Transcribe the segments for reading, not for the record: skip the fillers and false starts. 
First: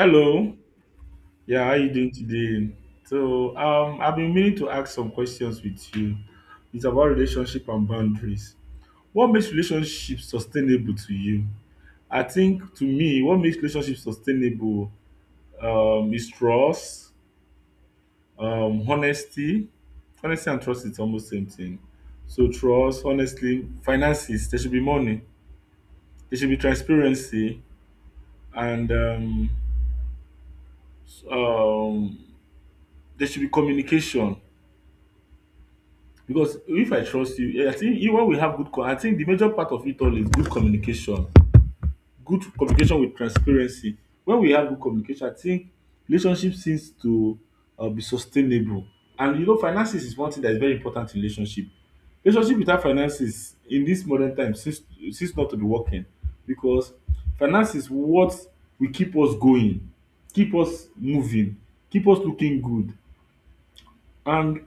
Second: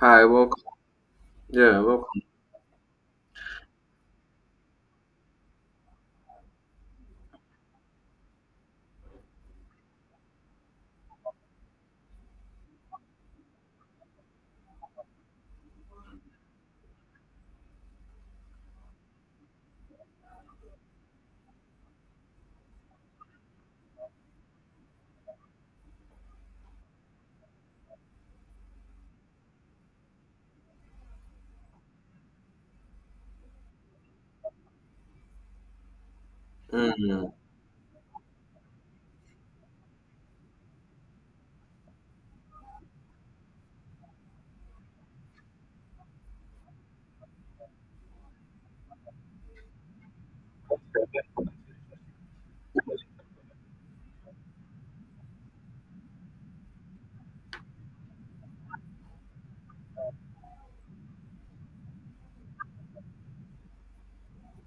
Hi, welcome. Yeah, how Yeah, you doing welcome. today? So, I've been meaning to ask some questions with you. It's about relationship and boundaries. What makes relationships sustainable to you? I think to me, what makes relationships sustainable is trust, honesty. Honesty and trust is almost same thing. So trust, honestly, finances. There should be money. There should be transparency, and s- um, there should be communication. Because if I Mm, trust you, I think you when we have I think the major part of it all is good communication with transparency. When we have good communication, I think relationship seems to be sustainable. And you know, finances is one thing that is very important in relationship. Relationship without finances in this modern time seems not to be working because finance is what will keep us going, keep us moving, keep us looking good. And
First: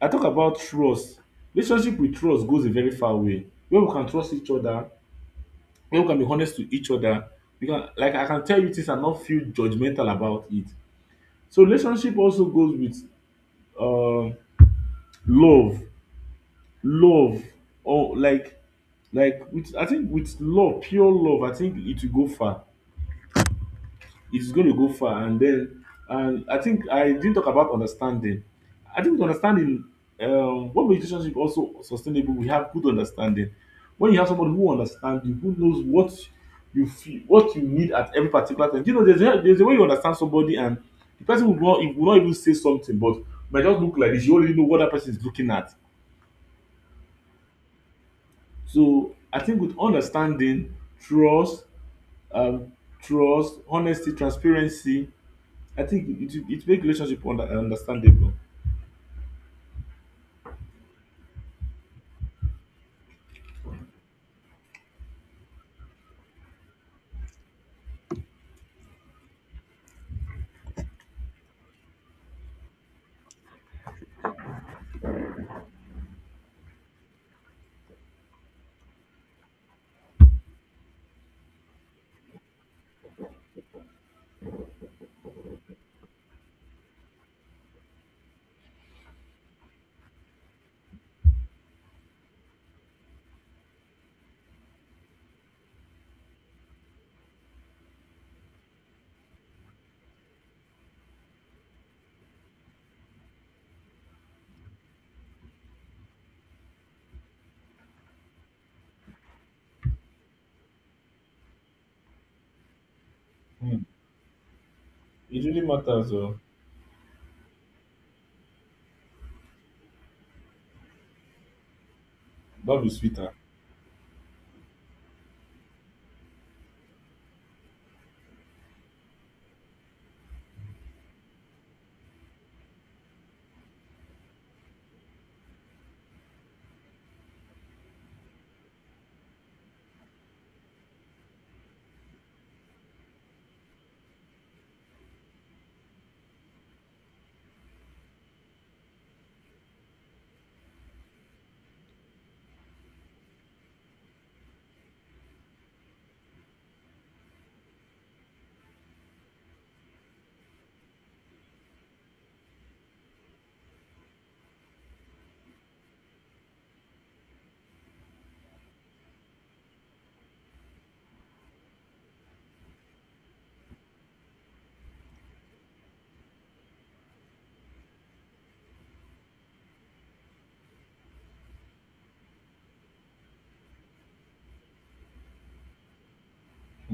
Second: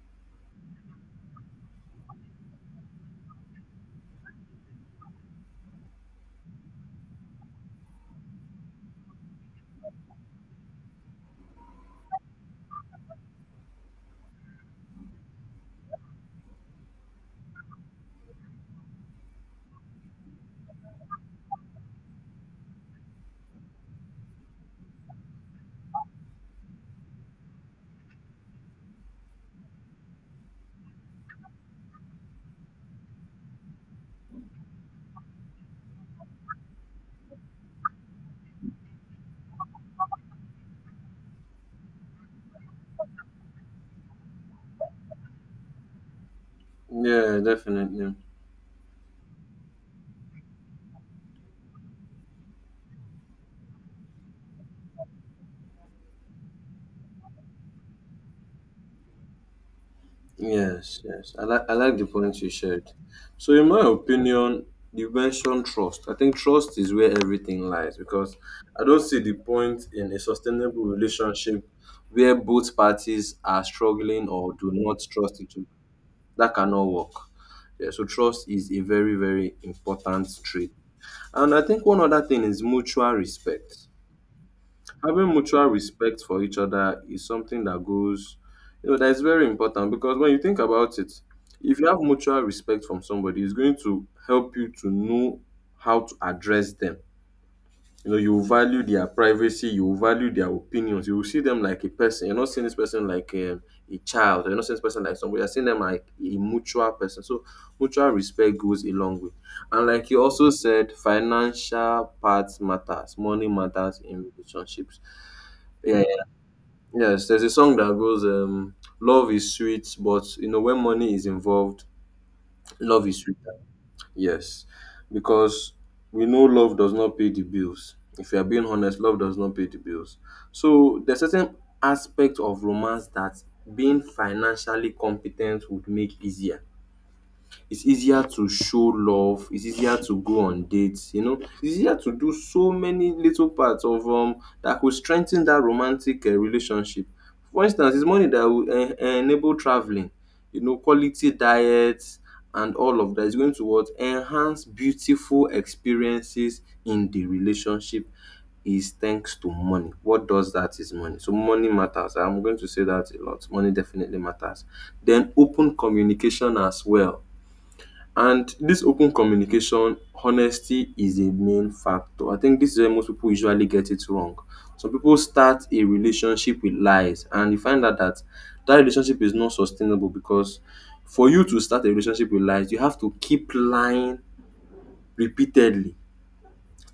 I talk about trust. Relationship with trust goes a very far way. When we can trust each other, when we can be honest to each other, we can like I can tell you things and not feel judgmental about it. So relationship also goes with um love, love or like with I think with love, pure love, I think it will go far. It's going to go far. And then, and I think I didn't talk about understanding. I think with understanding, what makes relationship also sustainable, we have good understanding. When you have somebody who understands you, who knows what you feel, what you need at every particular time. Do you know, there's a way you understand somebody, and the person will not even say something, but might just look like this. You already know what that person is looking at. yeah, definitely. So I think with understanding, trust, um, trust, honesty, transparency, I think it makes relationship understandable. Yes, yes. I like the points you shared. So, in my opinion, you mentioned trust. I think trust is where everything lies because I don't see the point in a sustainable relationship where both parties are struggling or do not trust each other. That cannot work. Yeah, so trust is a very, very important trait. And I think one other thing is mutual respect. Having mutual respect for each other is something that goes, you know, that is very important because when you think about it, if you have mutual respect from somebody, it's going to help you to know how to address them. You know, you value their privacy, you value their opinions, you will see them like a person. You're not seeing this person like a child, or you're not seeing this person like somebody. You're seeing them like a mutual person. So mutual respect goes a long way. And like you also said, financial parts matters, money Hmm. matters in relationships, It really yeah. matters. Yes, there's a song that goes, "Love is sweet, but you know when money is involved, Love is love is sweeter. sweeter." Yes, because we know love does not pay the bills. If you are being honest, love does not pay the bills. So there's certain aspect of romance that being financially competent would make easier. It's easier to show love, it's easier to go on dates, you know, it's easier to do so many little parts of that could strengthen that romantic relationship. For instance, it's money that will en enable travelling, you know, quality diet, and all of that is going to what? Enhance beautiful experiences in the relationship, is thanks to money. What does that is money. So money matters. I'm going to say that a lot. Money definitely matters. Then open communication as well. And this open communication, honesty is a main factor. I think this is where most people usually get it wrong. Some people start a relationship with lies, and you find out that that relationship is not sustainable because for you to start a relationship with lies, you have to keep lying repeatedly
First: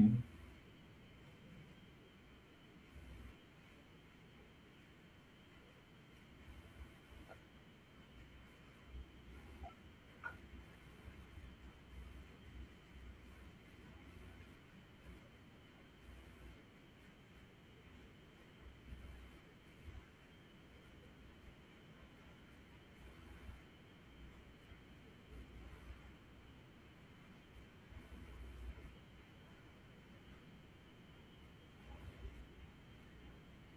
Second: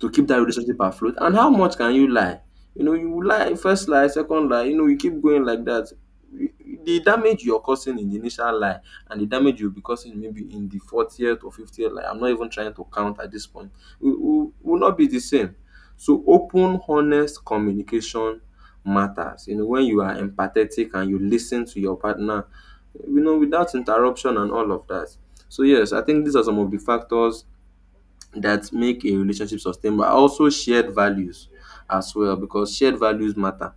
to keep that relationship afloat. And how much can you lie? You know, you lie first lie, second lie. You know, you keep going like that. You- The damage you're causing in the initial lie and the damage you'll be causing maybe in the 40th or 50th lie, I'm not even trying to count at this point, will not be the same. So, open, honest communication matters. You know, when you are empathetic and you listen to your partner, you know, without interruption and all of that. So, yes, I think these are some of the factors that make a relationship sustainable. I also shared values as well because shared values matter.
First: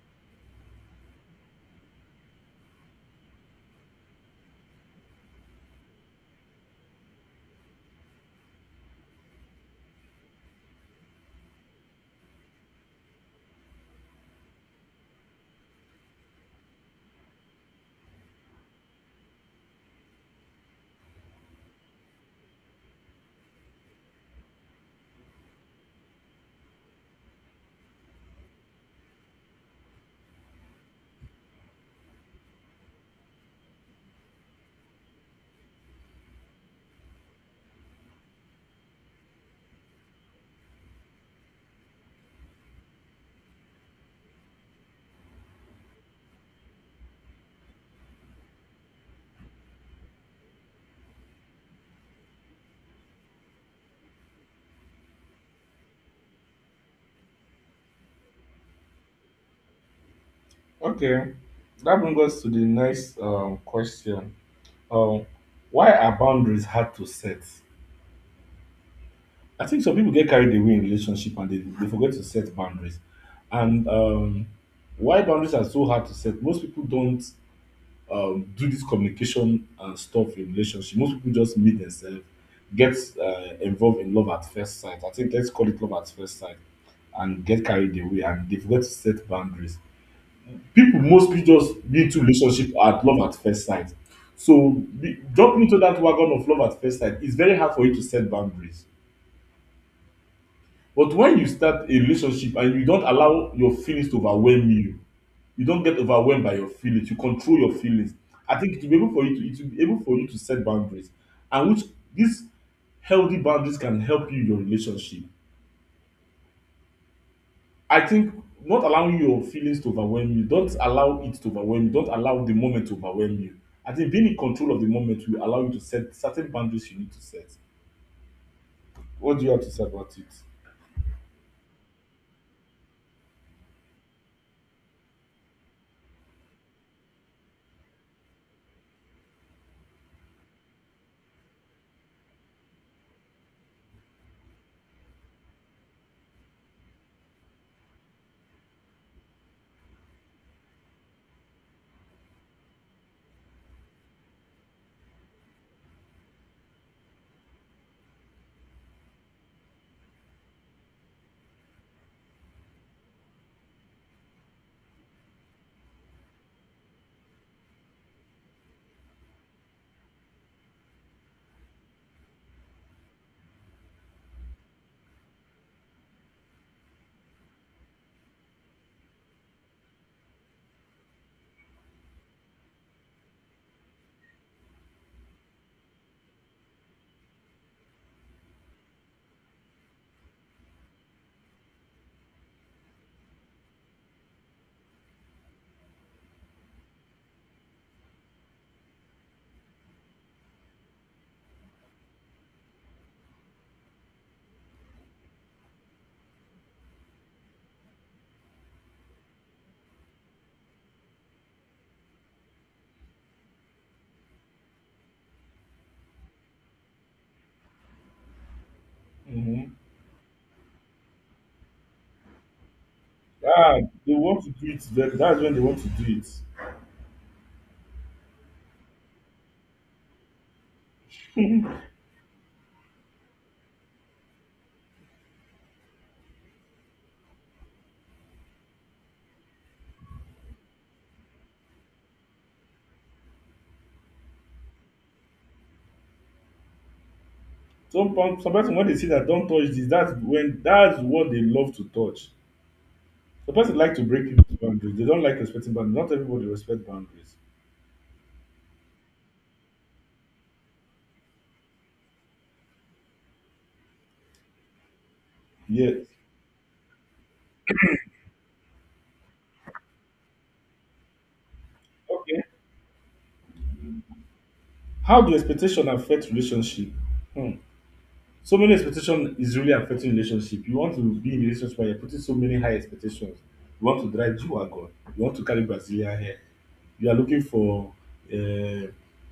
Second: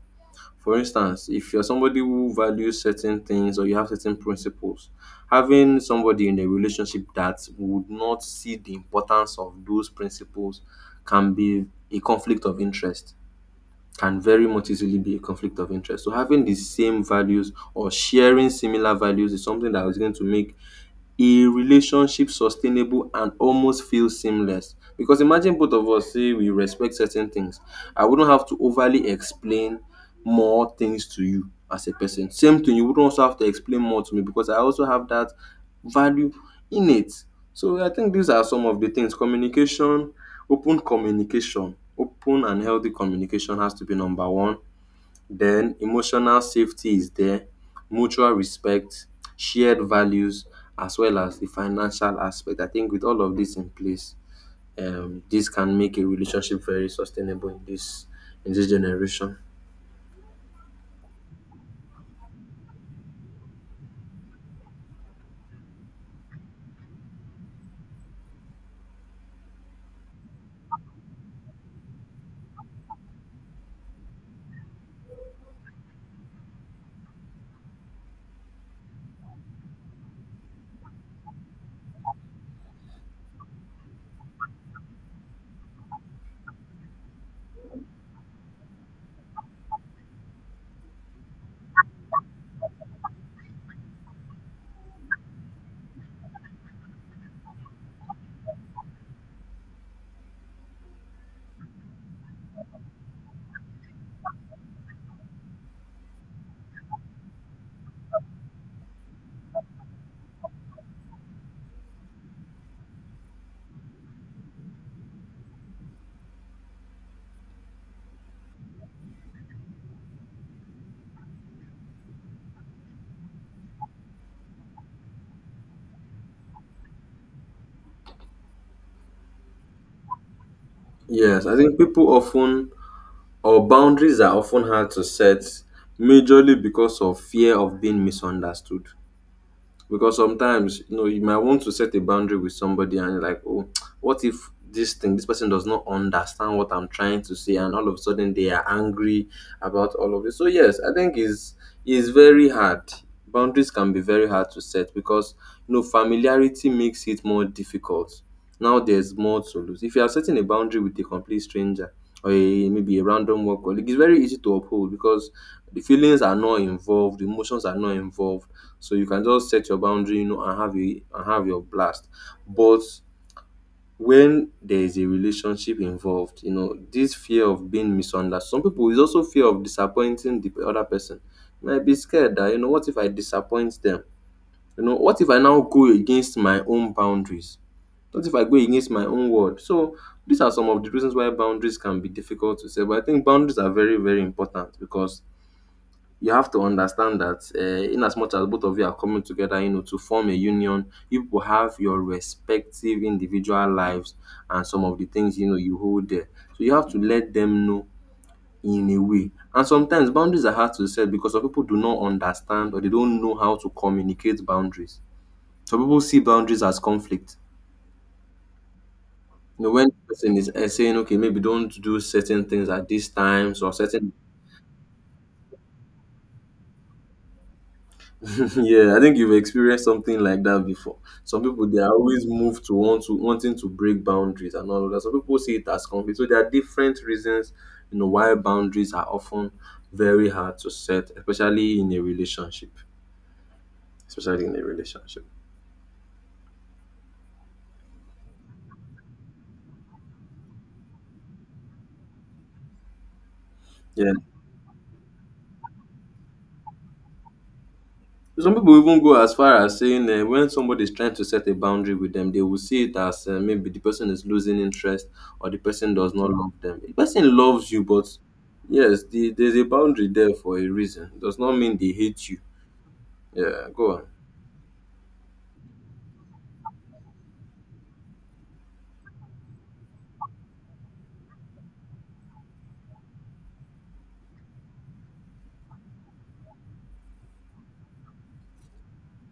For instance, if you're somebody who values certain things or you have certain principles, having somebody in a relationship that would not see the importance of those principles can be a conflict of interest. Can very much easily be a conflict of interest. So having the same values or sharing similar values is something that is going to make a relationship sustainable and almost feel seamless. Because imagine both of us say we respect certain things. I wouldn't have to overly explain more things to you as a person. Same thing, you wouldn't also have to explain more to me because I also have that value in it. So I think these are some of the things. Communication, open and healthy communication has to be number one. Then emotional safety is there, mutual respect, shared values, as well as the financial aspect. I think with all of this in place, this can make a relationship very sustainable in this generation. Okay, that brings us to the next question. Um, why are boundaries hard to set? I think some people get carried away in relationship and they forget to set boundaries. And why boundaries are so hard to set? Most people don't do this communication and stuff in relationship. Most people just meet themselves, get involved in love at first sight. I think let's call it love at first sight, and get carried away and they forget to set boundaries. People mostly just be into relationship at love at first sight. So be, jumping into that wagon of love at first sight, it's very hard for you to set boundaries. But when you start a relationship and you don't allow your feelings to overwhelm you, you don't get overwhelmed by your feelings. You control your feelings. I think it will be able for you to it will be able for you to set boundaries, and which these healthy boundaries can help you in your relationship. I think not allowing your feelings to overwhelm you, don't allow it to overwhelm you, don't allow the moment to overwhelm you. I think being in control of the moment will allow you to set certain boundaries you need to set. What do you have to say about it? Yes, I think people often or boundaries are often hard to set, majorly because of fear of being misunderstood. Because sometimes, you know, you might want to set a boundary with somebody and you're like, oh, what if this thing, this person does not understand what I'm trying to say, and all of a sudden they are angry about all of this. So yes, I think is very hard. Boundaries can be very hard to set because you know familiarity makes it more difficult. Now there's more to lose. If you are setting a boundary with a complete stranger or maybe a random work colleague, it's very easy to uphold because the feelings are not involved, the emotions are not involved. So you can just set your boundary, you know, and have a and have your blast. But when there is a relationship involved, you know, this fear of being misunderstood. Some people is also fear of disappointing the other person. Might be scared that, you know, what if I disappoint them? You know, what if I now go against my own boundaries? What if I go against my own word? So these are some of the reasons why boundaries can be difficult to set. But I think boundaries are very, very important because you have to understand that in as much as both of you are coming together, you know, to form a union, you people have your respective individual lives, and some of the things you know you hold there. So you have to let them know, in a way. And sometimes boundaries are hard to set because some people do not understand or they don't know how to communicate boundaries. Some people see boundaries as conflict. You know, Mm-hmm. when person is saying, okay, maybe don't do certain things at these times or Ah, certain. they want to do it. That's when they want to do it. Yeah, I think you've experienced something like that before. Some people they are always moved to wanting to break boundaries and all of that. Some people see it as conflict. So there are different reasons, you know, why boundaries are often very hard to set, especially in a relationship. Especially in a relationship. Some person when they see that don't touch this, that's when that's what they love to touch. The person like to Yeah. break people's boundaries. They don't like respecting boundaries. Not everybody respect boundaries. Some people even go as far as saying when somebody is trying to set a boundary with them, they will see it as maybe the person is losing interest or the person Yes. does not love them. The person loves you, but yes, there's a boundary there for a reason. Does not mean they hate you. Okay. Yeah, go on. How do expectation affect relationship? Hmm. So many expectation is really affecting relationship. You want to be in a relationship where you're putting so many high expectations. You want to drive G-Wagon. You want to carry Brazilian hair. You are looking for uh,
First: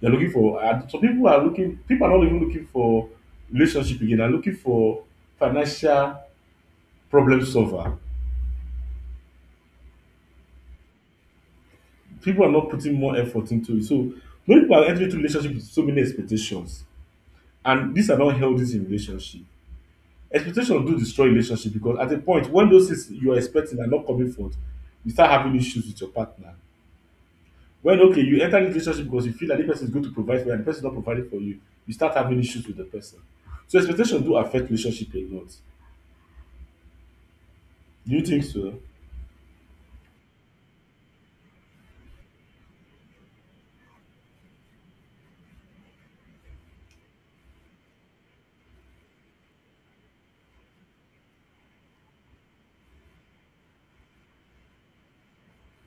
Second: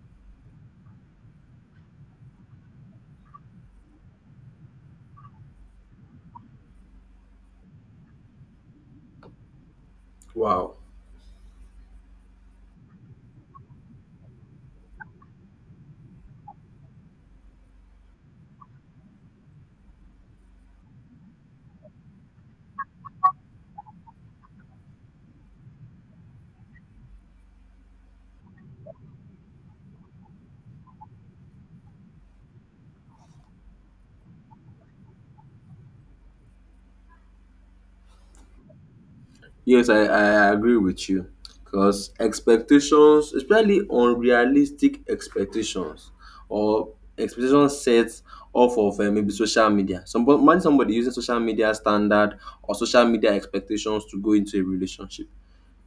some people are looking people are not even looking for relationship again, are looking for financial problem solver. Wow. People are not putting more effort into it. So many people are entering into relationship with so many expectations, and these are not healthy in relationship. Expectations do destroy relationship because at a point when those things you are expecting are not coming forth, you start having issues with your partner. When okay, you enter into relationship because you feel that this person is going to provide for you and the person is not providing for you, you start having issues with the person. So expectations do affect relationship a lot. Do you think so? Yes, I agree with you because expectations, especially unrealistic expectations or expectations set off of maybe social media. Somebody, imagine somebody using social media standard or social media expectations to go into a relationship.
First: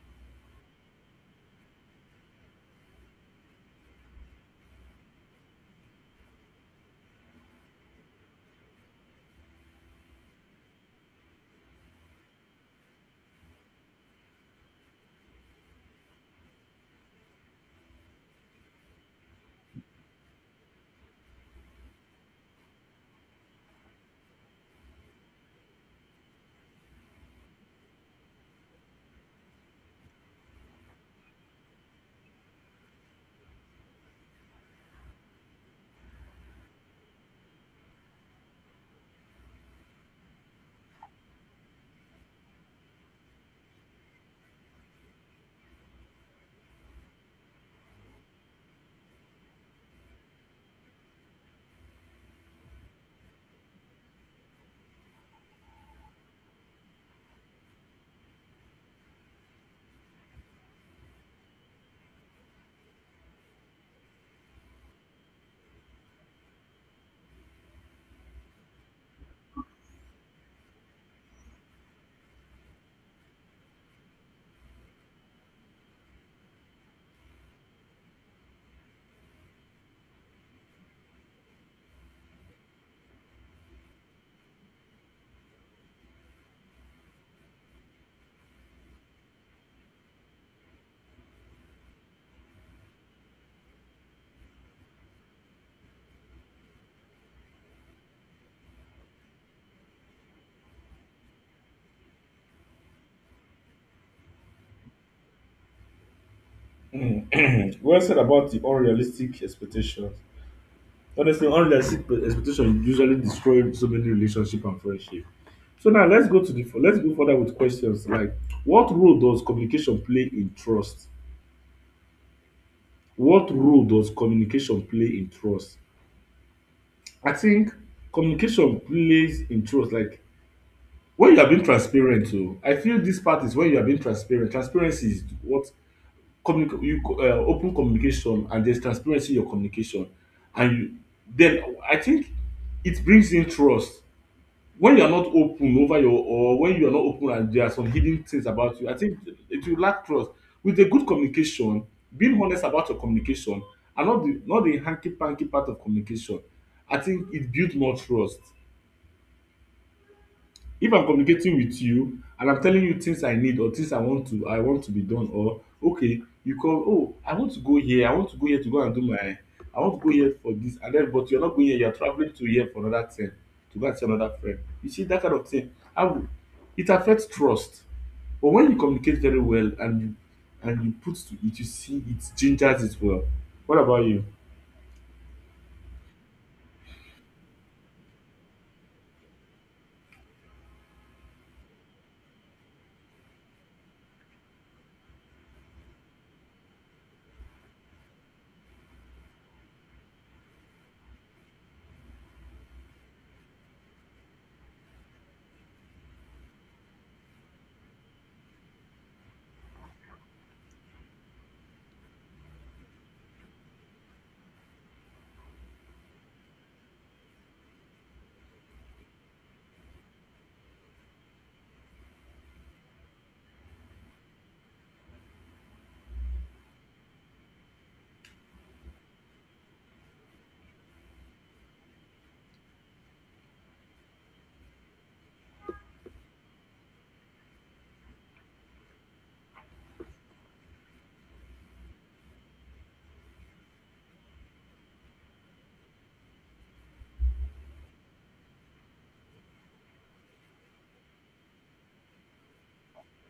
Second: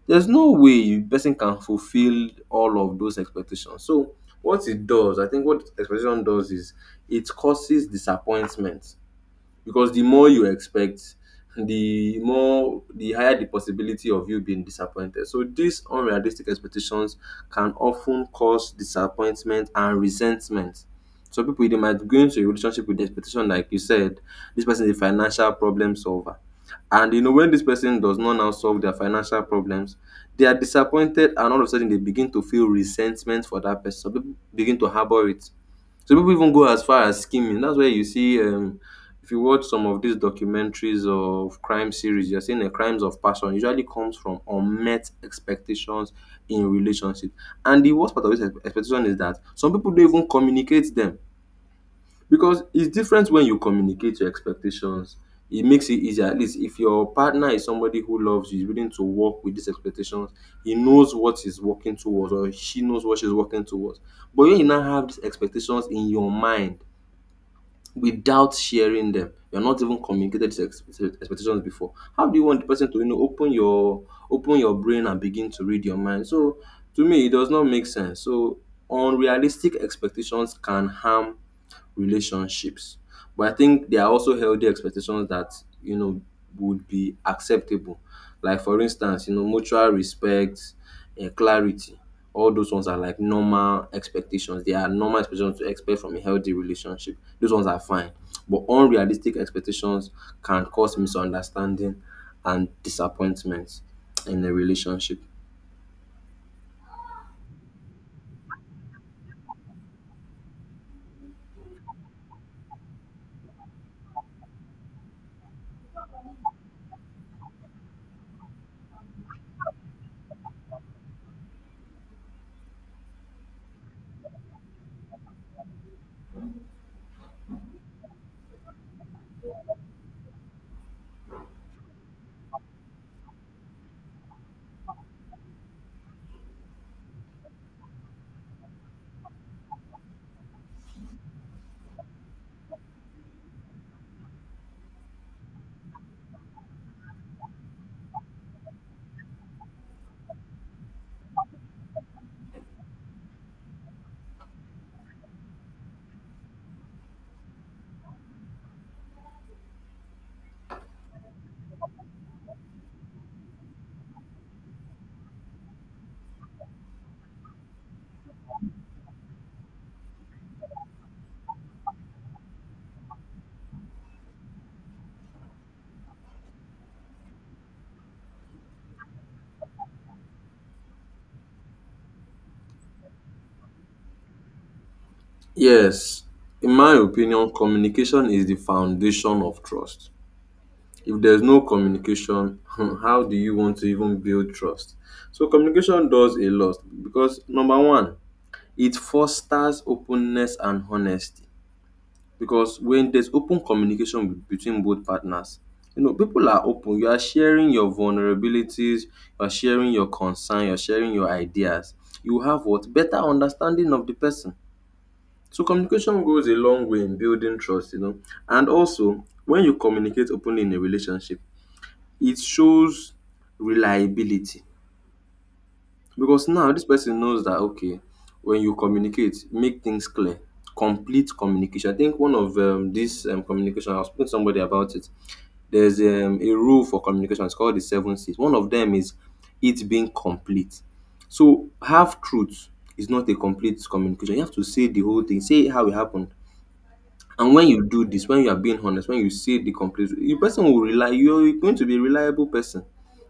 There's no way you person can fulfill all of those expectations. So what it does, I think what expectation does is it causes disappointment because the more you expect, the higher the possibility of you being disappointed. So these unrealistic expectations can often cause disappointment and resentment. Some people, they might go into a relationship with the expectation, like you said, this person is a financial problem solver, and you know when this person does not now solve their financial problems, they are disappointed, and all of a sudden they begin to feel resentment for that person. Some people begin to harbor it. Some pipu even go as far as skimming. Dat's where you see, if you watch some of dis documentaries of crime series, you're seeing the crimes of passion usually comes from unmet expectations in relationship. And the worst part of dis expectation is dat some pipu no even communicate dem. Because it's different when you communicate your expectations. It makes it easier. At least if your partner is somebody who loves you, is willing to work with these expectations, he knows what he's working towards or she knows what she's working towards. But when you now have these expectations in your mind without sharing them, you're not even communicated these expectations before. How do you want the person to, you know, open your brain and begin to read your mind? So to me, it does not make sense. So unrealistic expectations can harm relationships. But I think there are also healthy expectations that, you know, would be acceptable. Like for instance, you know, mutual respect, clarity. All those ones are like normal expectations. They are normal expectations to expect from a healthy relationship. Those ones are fine. But unrealistic expectations can cause misunderstanding and disappointment in a relationship. Well said about the unrealistic expectations. Honestly, unrealistic expectation usually destroy so many relationship and friendship. So now let's go further with questions like what role does communication play in trust? What role does communication play in trust? I think communication plays in trust. Like when you are being transparent, too, I feel this part is when you are being transparent. Transparency is what open communication and there's transparency in your communication, and you, then I think it brings in trust when you are not open over your or when you are not open and there are some hidden things about you, I think it will lack trust. With a good communication, being honest about your communication and not the hanky panky part of communication, I think it builds more trust. If I'm communicating with you and I'm telling you things I need or things I want to be done or okay you come oh I want to go here to go and do my I want to go here for this and then but you're not going here, you're traveling to here for another thing to go and see another friend. You see that kind of thing, how it affects trust. But when you communicate very well and you put to it, you see it gingers it well. What about you? Yes, in my opinion, communication is the foundation of trust. If there's no communication, how do you want to even build trust? So communication does a lot because, number one, it fosters openness and honesty. Because when there's open communication between both partners, you know, people are open, you are sharing your vulnerabilities, you're sharing your concern, you're sharing your ideas, you have what, better understanding of the person. So communication goes a long way in building trust, you know. And also, when you communicate openly in a relationship, it shows reliability. Because now this person knows that, okay, when you communicate, make things clear. Complete communication. I think one of this communication, I was speaking to somebody about it. There's a rule for communication. It's called the seven C's. One of them is it being complete. So half truth is not a complete communication. You have to say the whole thing. Say how it happened. And when you do this, when you are being honest, when you say the complete, the person will rely, you're going to be a reliable person.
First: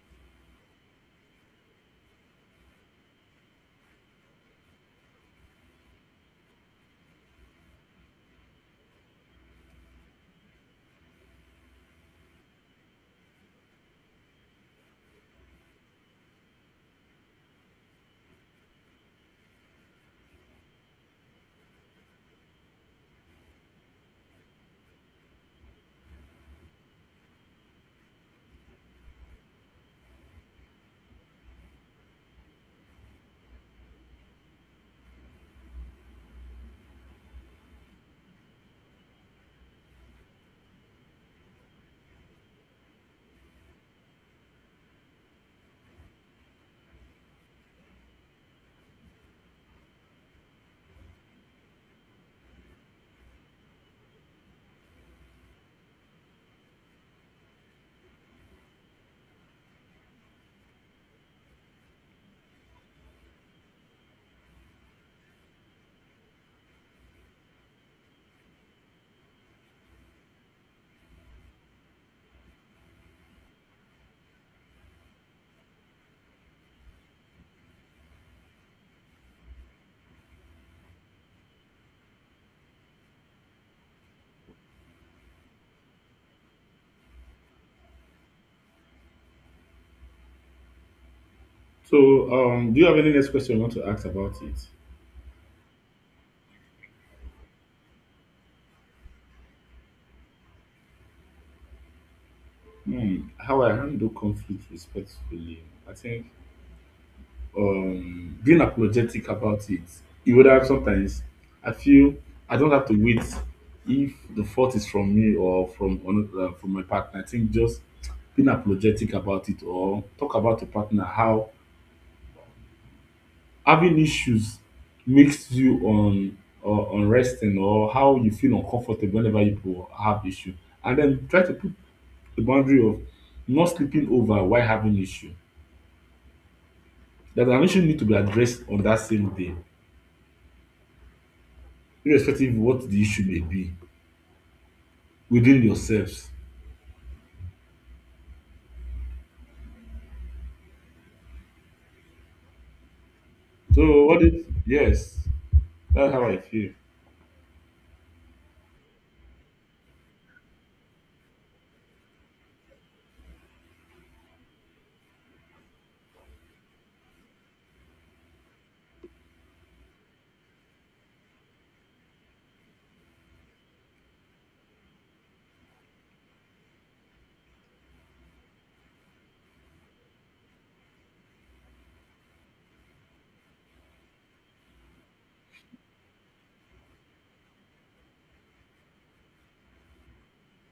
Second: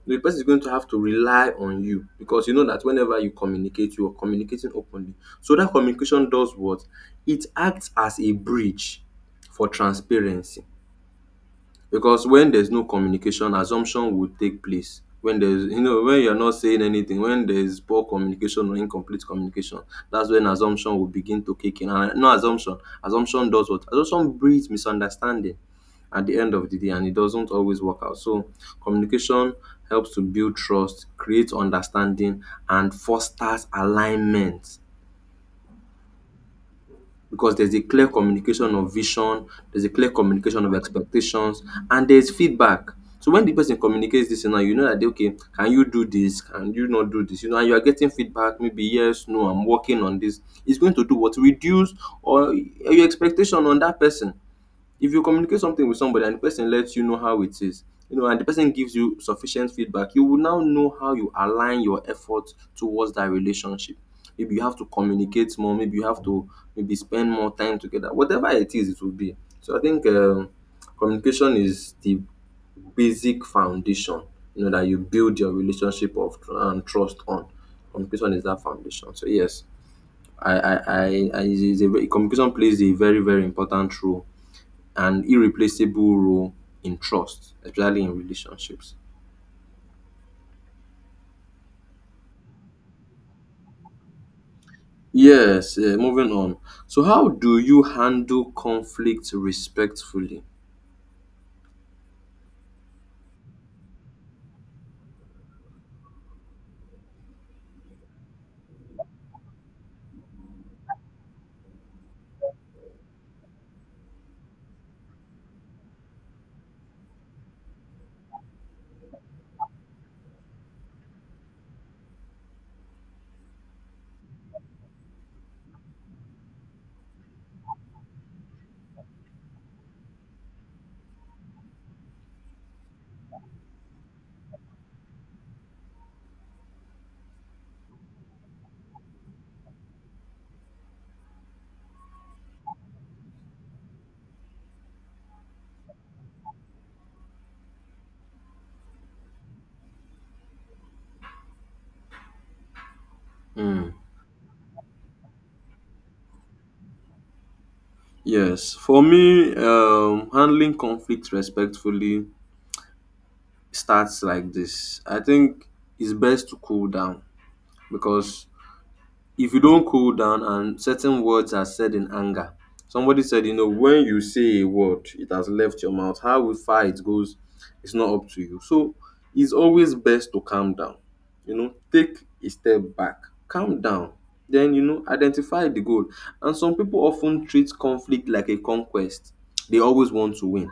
The person is going to have to rely on you because you know that whenever you communicate, you are communicating openly. So that communication does what? It acts as a bridge for transparency. Because when there's no communication, assumption would take place. When there's, you know, when you're not saying anything, when there's poor communication or incomplete communication, that's when assumption will begin to kick in. And no, assumption, assumption does what? Assumption breeds misunderstanding at the end of the day, and it doesn't always work out. So communication helps to build trust, create understanding, and fosters alignment. Because there's a clear communication of vision, there's a clear communication of expectations, and there's feedback. So when the person communicates this now, you know that they, okay, can you do this? Can you not do this? You know, and you are getting feedback, maybe yes, no, I'm working on this. It's going to do what, reduce or your expectation on that person. If you communicate something with somebody and the person lets you know how it is, you know, and the person gives you sufficient feedback, you will now know how you align your efforts towards that relationship. Maybe you have to communicate more, maybe you have to maybe spend more time together. Whatever it is, it will be. So I think communication is the basic foundation, you know, that you build your relationship of and trust on. Communication is that foundation. So yes, I it is a, communication plays a very, very important role, an irreplaceable role in trust, especially in relationships. So do you have any next question you want to ask about it? Yes, moving on. So, how do you handle conflict respectfully? Hmm, how I handle conflict respectfully. I think being apologetic about it, it would have sometimes I feel I don't have to wait if the fault is from me or from another, from my partner. I think just being apologetic about it or talk about your partner how having issues makes you on or unresting or how you feel uncomfortable whenever you have issue, and then try to put the boundary of not sleeping over while having issue, that an issue need to be addressed on that same day, irrespective of what the issue may be within yourselves. So what is yes, that's how I feel. Yes, for me, handling conflict respectfully starts like this. I think it's best to cool down because if you don't cool down and certain words are said in anger, somebody said, you know, when you say a word, it has left your mouth, how far it goes, it's not up to you. So it's always best to calm down, you know, take a step back, calm down, then, you know, identify the goal. And some people often treat conflict like a conquest, they always want to win.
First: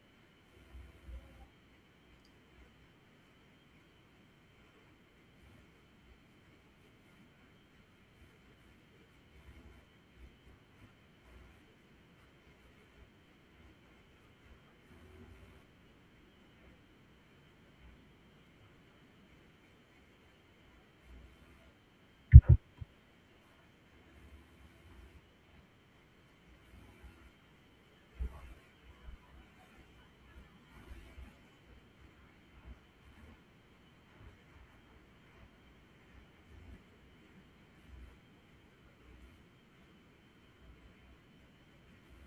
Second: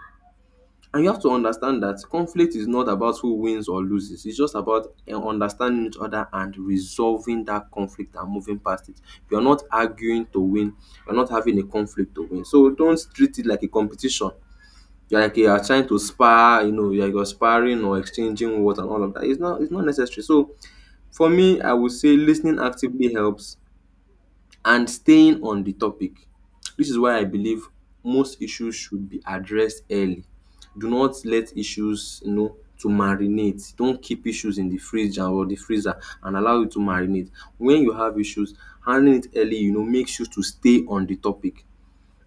And you have to understand that conflict is not about who wins or loses. It's just about understanding each other and resolving that conflict and moving past it. You're not arguing to win. You're not having a conflict to win. So don't treat it like a competition. You're like you are trying to spar, you know, you're sparring or exchanging words and all of that. It's not necessary. So for me, I would say listening actively helps and staying on the topic. This is why I believe most issues should be addressed early. Do not let issues, you know, to marinate. Don't keep issues in the fridge and or the freezer and allow it to marinate. When you have issues, handling it early, you know, makes you to stay on the topic.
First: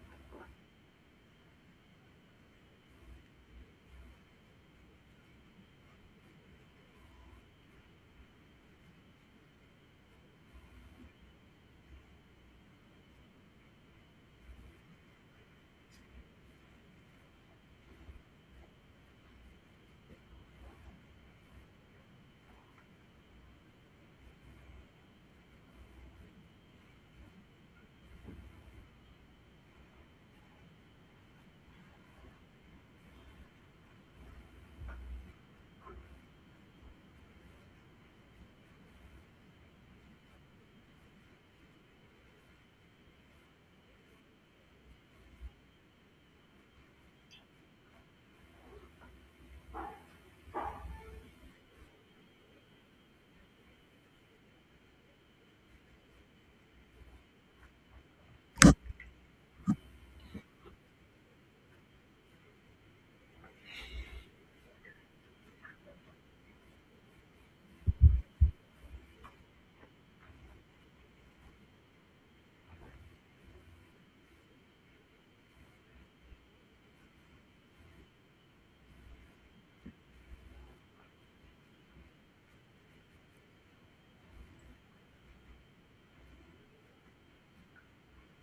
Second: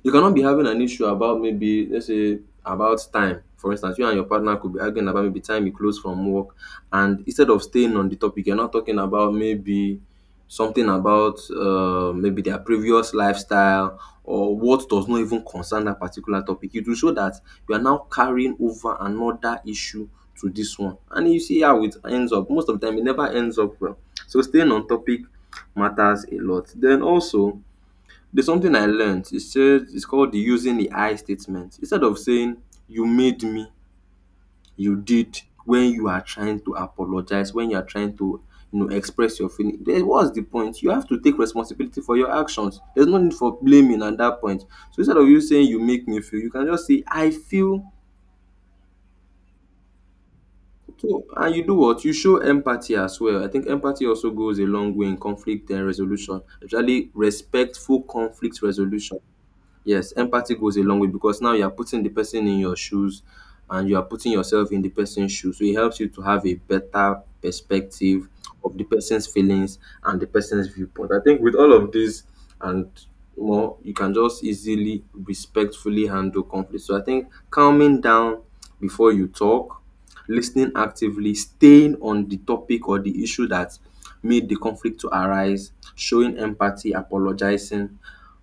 You cannot be having an issue about, maybe let's say about time. For instance, you and your partner could be arguing about maybe time you close from work, and instead of staying on the topic, you're now talking about maybe something about maybe their previous lifestyle or what does not even concern that particular topic. It will show that you are now carrying over another issue to this one. And you see how it ends up. Most of the time, it never ends up well. So staying on topic matters a lot. Then also, there's something I learned. It says, it's called the using the I statement. Instead of saying you made me, you did, when you are trying to apologize, when you are trying to, you know, express your feeling. Then what's the point? You have to take responsibility for your actions. There's no need for blaming at that point. So instead of you saying you make me feel, you can just say I feel. So, and you do what? You show empathy as well. I think empathy also goes a long way in conflict and resolution, especially respectful conflict resolution. Yes, empathy goes a long way because now you are putting the person in your shoes and you are putting yourself in the person's shoes. So it helps you to have a better perspective of the person's feelings and the person's viewpoint. I think with all of this and more, you can just easily, respectfully handle conflict. So I think calming down before you talk, listening actively, staying on the topic or the issue that made the conflict to arise, showing empathy, apologizing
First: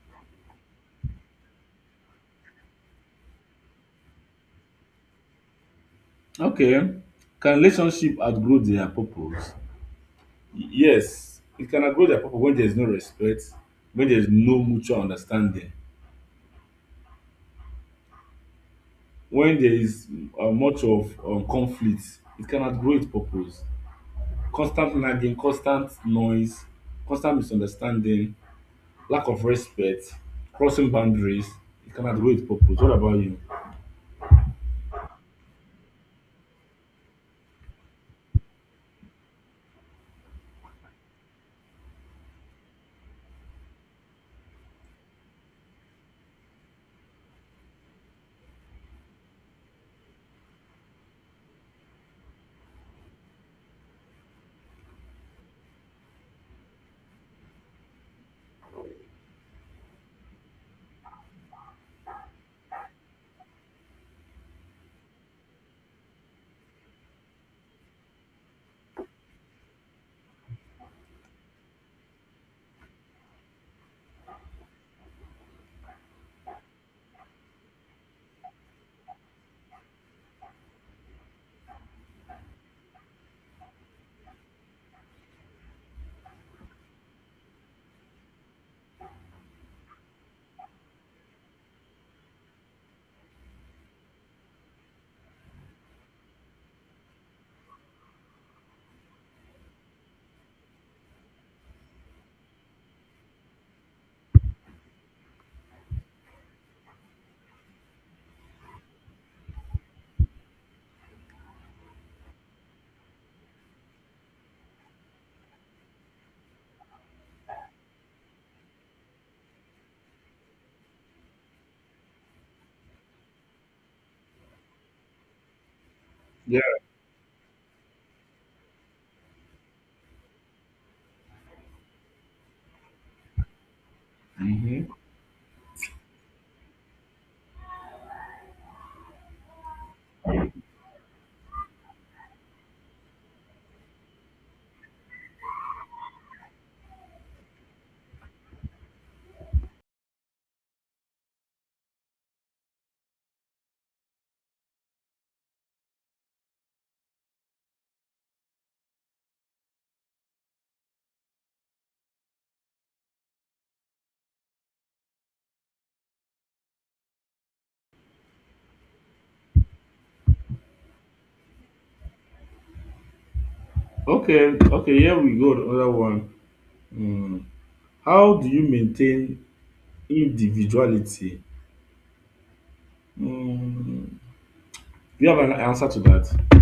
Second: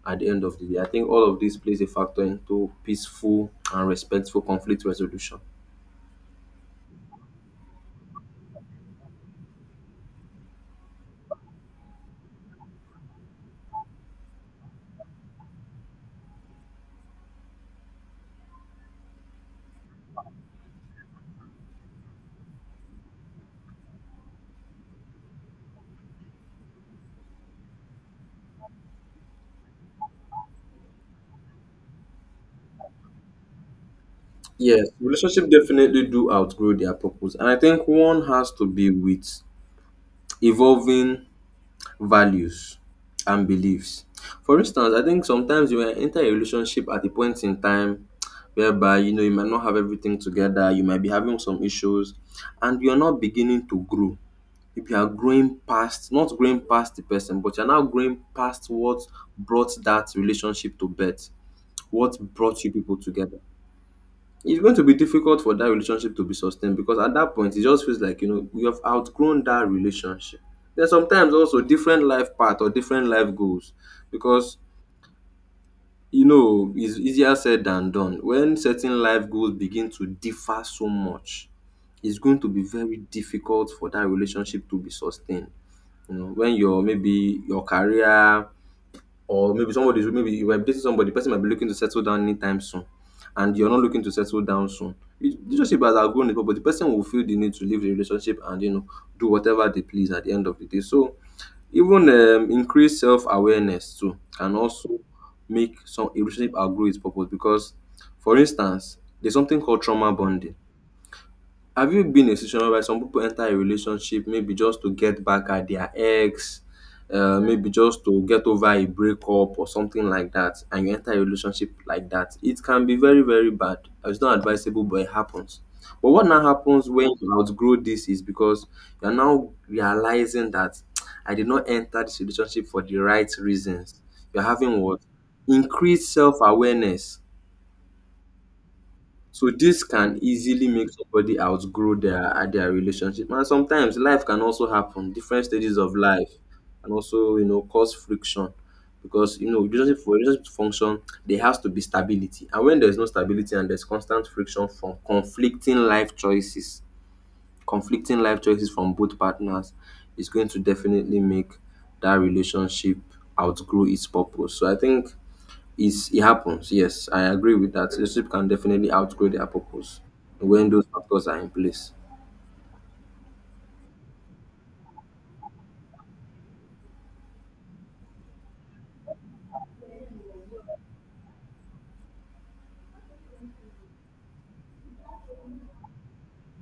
at the end of the day. I think all of this plays a factor into peaceful and respectful conflict resolution. Okay. Can relationship outgrow their purpose? Yes, it can outgrow their purpose when there is no respect, when there is no mutual understanding, when there is much of conflict. It can outgrow its purpose. Constant nagging, constant noise, constant misunderstanding, lack of respect, crossing boundaries. It can outweigh its purpose. What about you? Yes, relationship definitely do outgrow their purpose. And I think one has to be with evolving values and beliefs. For instance, I think sometimes you might enter a relationship at a point in time whereby, you know, you might not have everything together, you might be having some issues, and you're not beginning to grow. If you are growing past, not growing past the person, but you're now growing past what brought that relationship to birth, what brought you people together. It's going to be difficult for that relationship to be sustained because at that point it just feels like, you know, you have outgrown that relationship. Then sometimes also different life path or different life goals because, you know, it's easier said than done. When certain life goals begin to differ so much, it's going to be very difficult for that relationship to be sustained. You know, when your, maybe your career, or maybe somebody is, maybe you are dating somebody, the person might be looking to settle down anytime soon, and you're not looking to settle down soon. You just see but as outgrown it, but the person will feel the need to leave the relationship and, you know, do whatever they please at the end of the day. So even increased self awareness too can also make some a relationship outgrow its purpose because, for instance, there's something called trauma bonding. Have you been in a situation where some people enter a relationship maybe just to get back at their ex, maybe just to get over a breakup or something like that, and you enter a relationship like that? It can be very, very bad. It's not advisable, but it happens. But what now Yeah. happens when you outgrow this is because you're now realizing that I did not enter this relationship for the right reasons. You're having what? Increased self awareness. So this can easily make somebody outgrow their relationship. And sometimes life can also happen. Different stages of life, and also, you know, cause friction because, you know, relationship, for relationship to function, there has to be stability. And when there's no stability and there's constant friction from conflicting life choices from both partners is going to definitely make that relationship outgrow its purpose. So I think it's, it happens, yes, I agree with that. Relationship can definitely outgrow their purpose when those factors are in place. Okay. Okay. Here we go. Another one. How do you maintain individuality? Mm, do you have an answer to that?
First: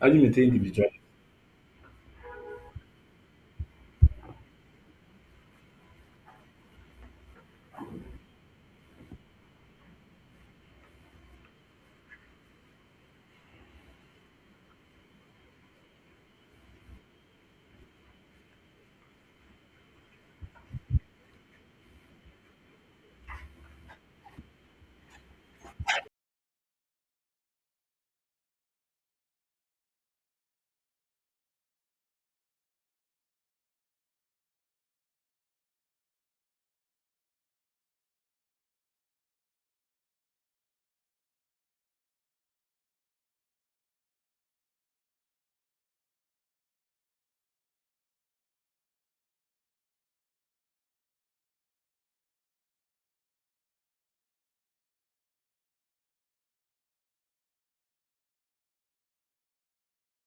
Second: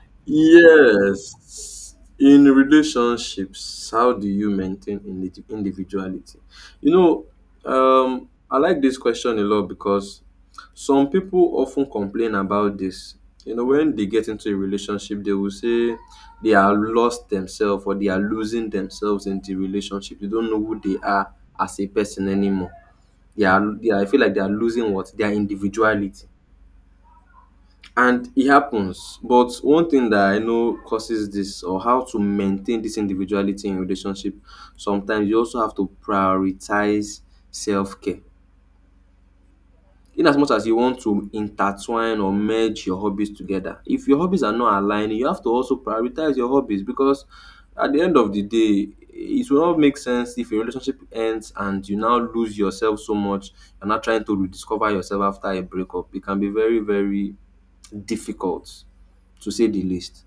How do you maintain individuality? Yes. In relationships, how do you maintain individuality? You know, I like this question a lot because some people often complain about this. You know, when they get into a relationship, they will say they are lost themselves or they are losing themselves in the relationship. They don't know who they are as a person anymore. They are I feel like they are losing what, their individuality. And it happens. But one thing that I know causes this, or how to maintain this individuality in relationship, sometimes you also have to prioritize self care. In as much as you want to intertwine or merge your hobbies together, if your hobbies are not aligning, you have to also prioritize your hobbies, because at the end of the day it will not make sense if a relationship ends and you now lose yourself so much and not trying to rediscover yourself after a breakup. It can be very, very difficult, to say the least.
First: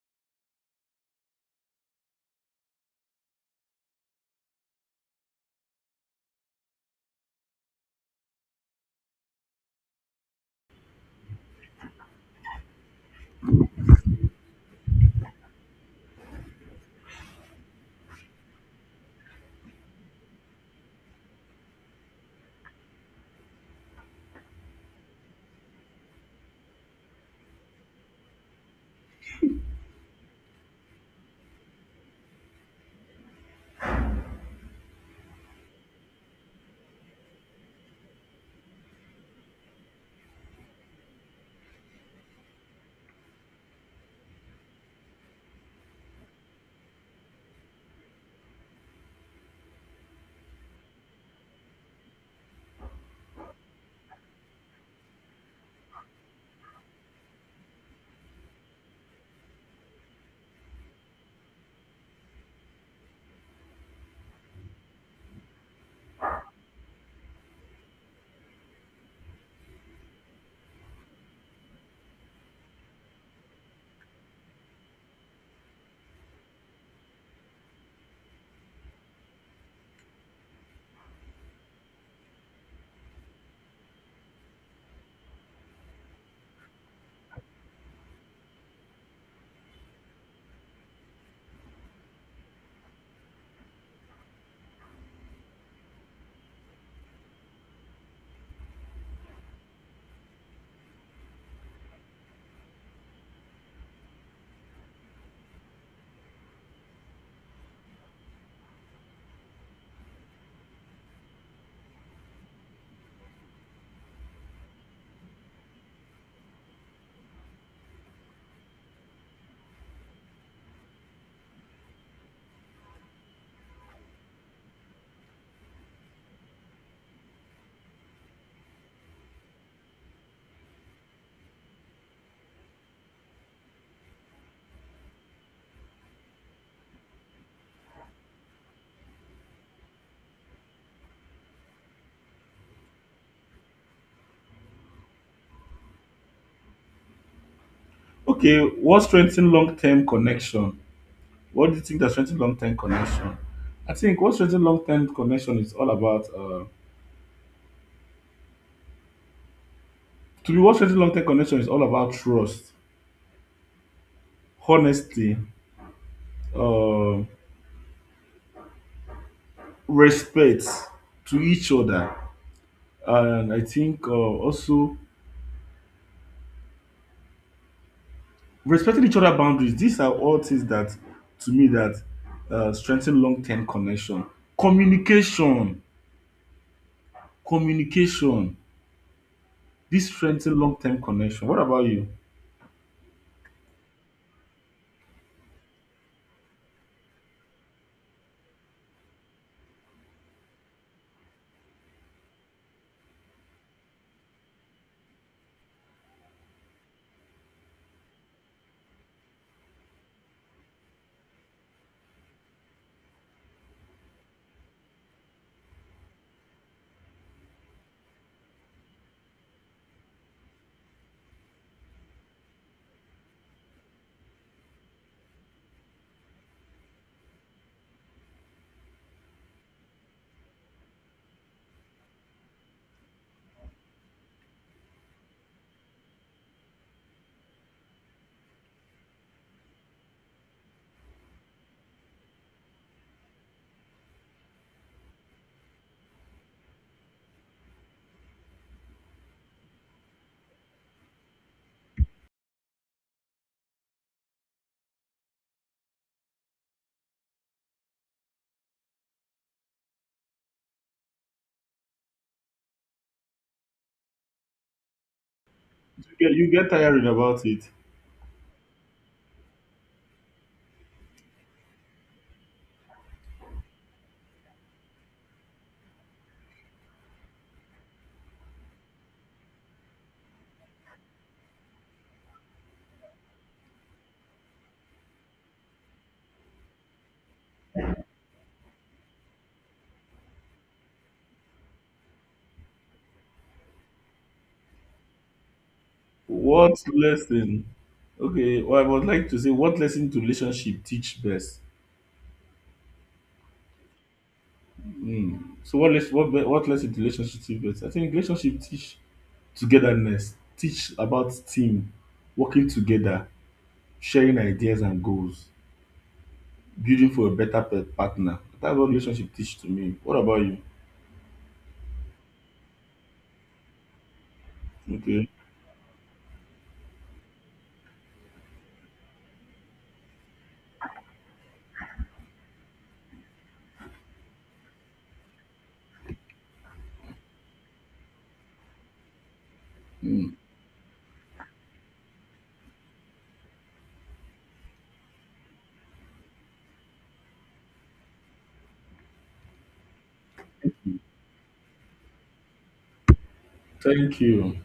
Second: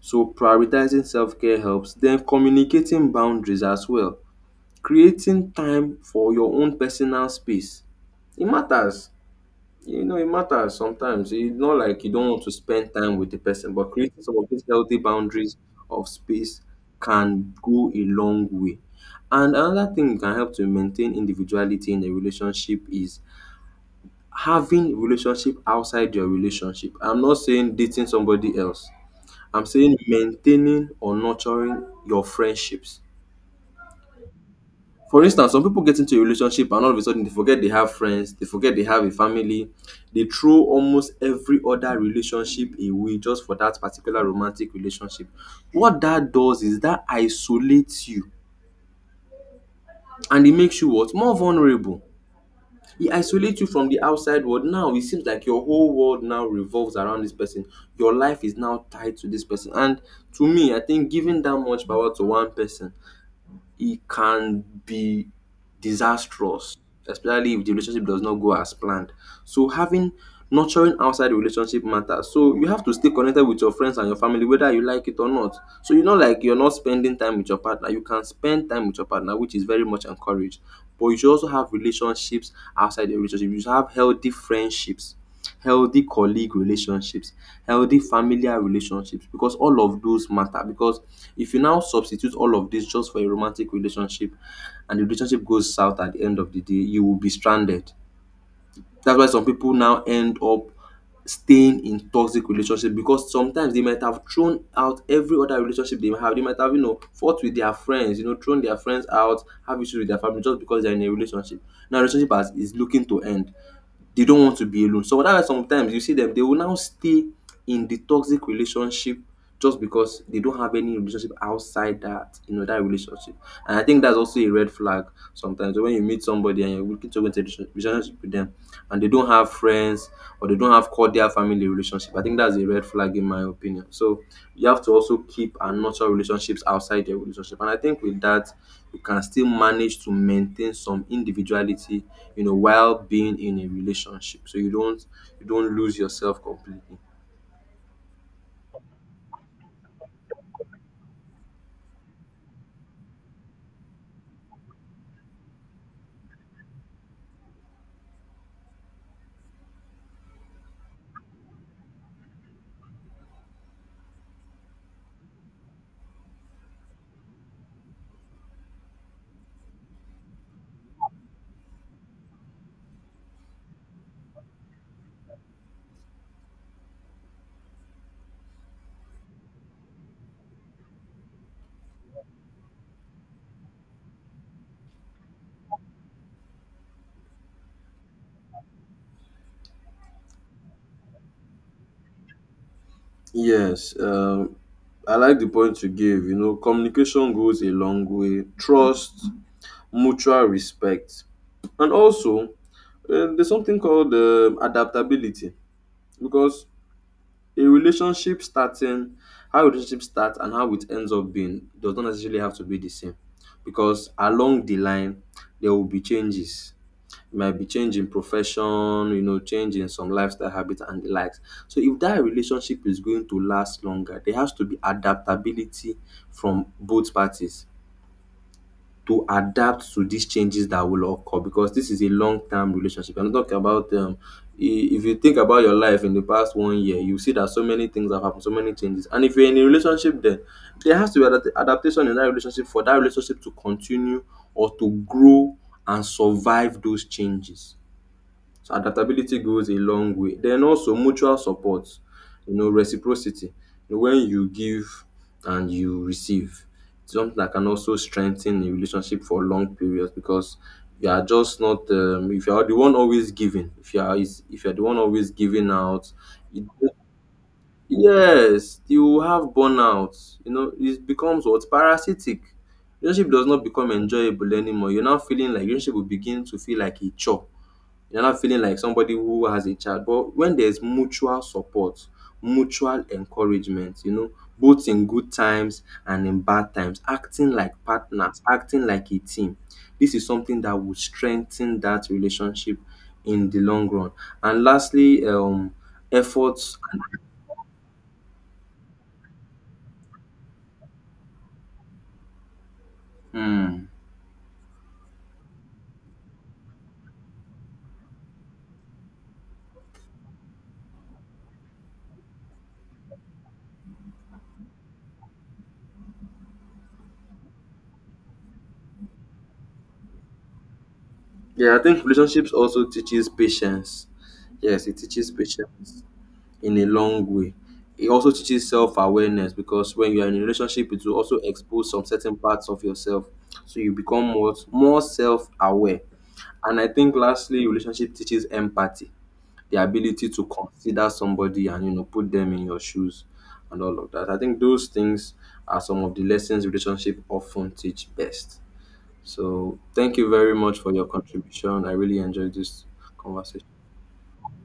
So prioritizing self-care helps, then communicating boundaries as well, creating time for your own personal space. It matters. It matters sometimes. It's not like you don't want to spend time with the person, but creating some of these healthy boundaries of space can go a long way. And another thing that can help to maintain individuality in a relationship is having relationship outside your relationship. I'm not saying dating somebody else. I'm saying maintaining or nurturing your friendships. For instance, some people get into a relationship and all of a sudden they forget they have friends, they forget they have a family, they throw almost every other relationship away just for that particular romantic relationship. What that does is that isolates you and it makes you what? More vulnerable. It isolates you from the outside world. Now it seems like your whole world now revolves around this person. Your life is now tied to this person, and to me I think giving that much power to one person, it can be disastrous, especially if the relationship does not go as planned. So having nurturing outside the relationship matters. So you have to stay connected with your friends and your family, whether you like it or not. So you know, like, you're not spending time with your partner. You can spend time with your partner, which is very much encouraged. But you should also have relationships outside the relationship. You should have healthy friendships, healthy colleague relationships, healthy familial relationships, because all of those matter. Because if you now substitute all of this just for a romantic relationship and the relationship goes south, at the end of the day, you will be stranded. That's why some people now end up staying in toxic relationship, because sometimes they might have thrown out every other relationship they have. They might have, you know, fought with their friends, you know, thrown their friends out, have issues with their family just because they're in a relationship. Now relationship has, is looking to end, they don't want to be alone. So that's why sometimes you see them, they will now stay in the toxic relationship just because they don't have any relationship outside that, you know, that relationship. And I think that's also a red flag sometimes. So when you meet somebody and you're looking to go into a relationship with them and they don't have friends, or they you don't have cordial family relationship, I think that's a red flag, in my opinion. So you have to also keep and nurture relationships outside your relationship. And I think with that, you can still manage to maintain some individuality, you know, while being in a relationship. So you don't lose yourself completely. Okay. What strengthens long-term connection? What do you think that strengthens long-term connection? I think what strengthens long-term connection is all about. To be What strengthens long-term connection is all about trust, honesty, uh, respect to each other. And I think also respecting each other boundaries. These are all things that, to me, that strengthen long-term connection. Communication, communication. This strengthen long-term connection. What about you? Yes, I like the point you gave. You know, communication goes a long way. Trust, mutual respect, and also there's something called adaptability, because A relationship starting how relationship start and how it ends up being does not necessarily have to be the same, because along the line there will be changes. It might be change in profession, you know, change in some lifestyle habits and the likes. So if that relationship is going to last longer, there has to be adaptability from both parties to adapt to these changes that will occur, because this is a long term relationship. I'm not talking about if you think about your life in the past 1 year, you see that so many things have happened, so many changes. And if you're in a relationship, then there has to be adaptation in that relationship for that relationship to continue or to grow and survive those changes. So adaptability goes a long way. Then also mutual support, you know, reciprocity. You know, when you give and you receive, it's something that can also strengthen a relationship for long periods, because you are just not if you are the one always giving, if you are the one always giving out, You it, get tired about it. yes, you will have burnout. You know, it becomes what, parasitic. Relationship does not become enjoyable anymore. You're now feeling like, relationship will begin to feel like a chore, you're not feeling like somebody who has a child. But when there's mutual support, mutual encouragement, you know, both in good times and in bad times, acting like partners, acting like a team, this is something that will strengthen that relationship in the long run. And lastly, efforts. What lesson? Okay, well, I would like to say what lesson to relationship teach best. Hmm. Mm. So what lesson to relationship teach best? I think relationship teach togetherness, teach about team, working together, sharing ideas and goals, building for a better pet partner. That's what relationship teach to me. What about you? Yeah, I think relationships also teaches patience. Yes, it Okay. teaches patience. In a long way. It also teaches self awareness, because when you are in a relationship, it will also expose some certain parts of yourself. So you become more self aware. And I think lastly, relationship teaches empathy, the ability to consider somebody and, you know, put them in your shoes and all of that. I think those things are some of the lessons relationship often teach best. So thank you very much for your contribution. I really enjoyed this conversation. Thank you.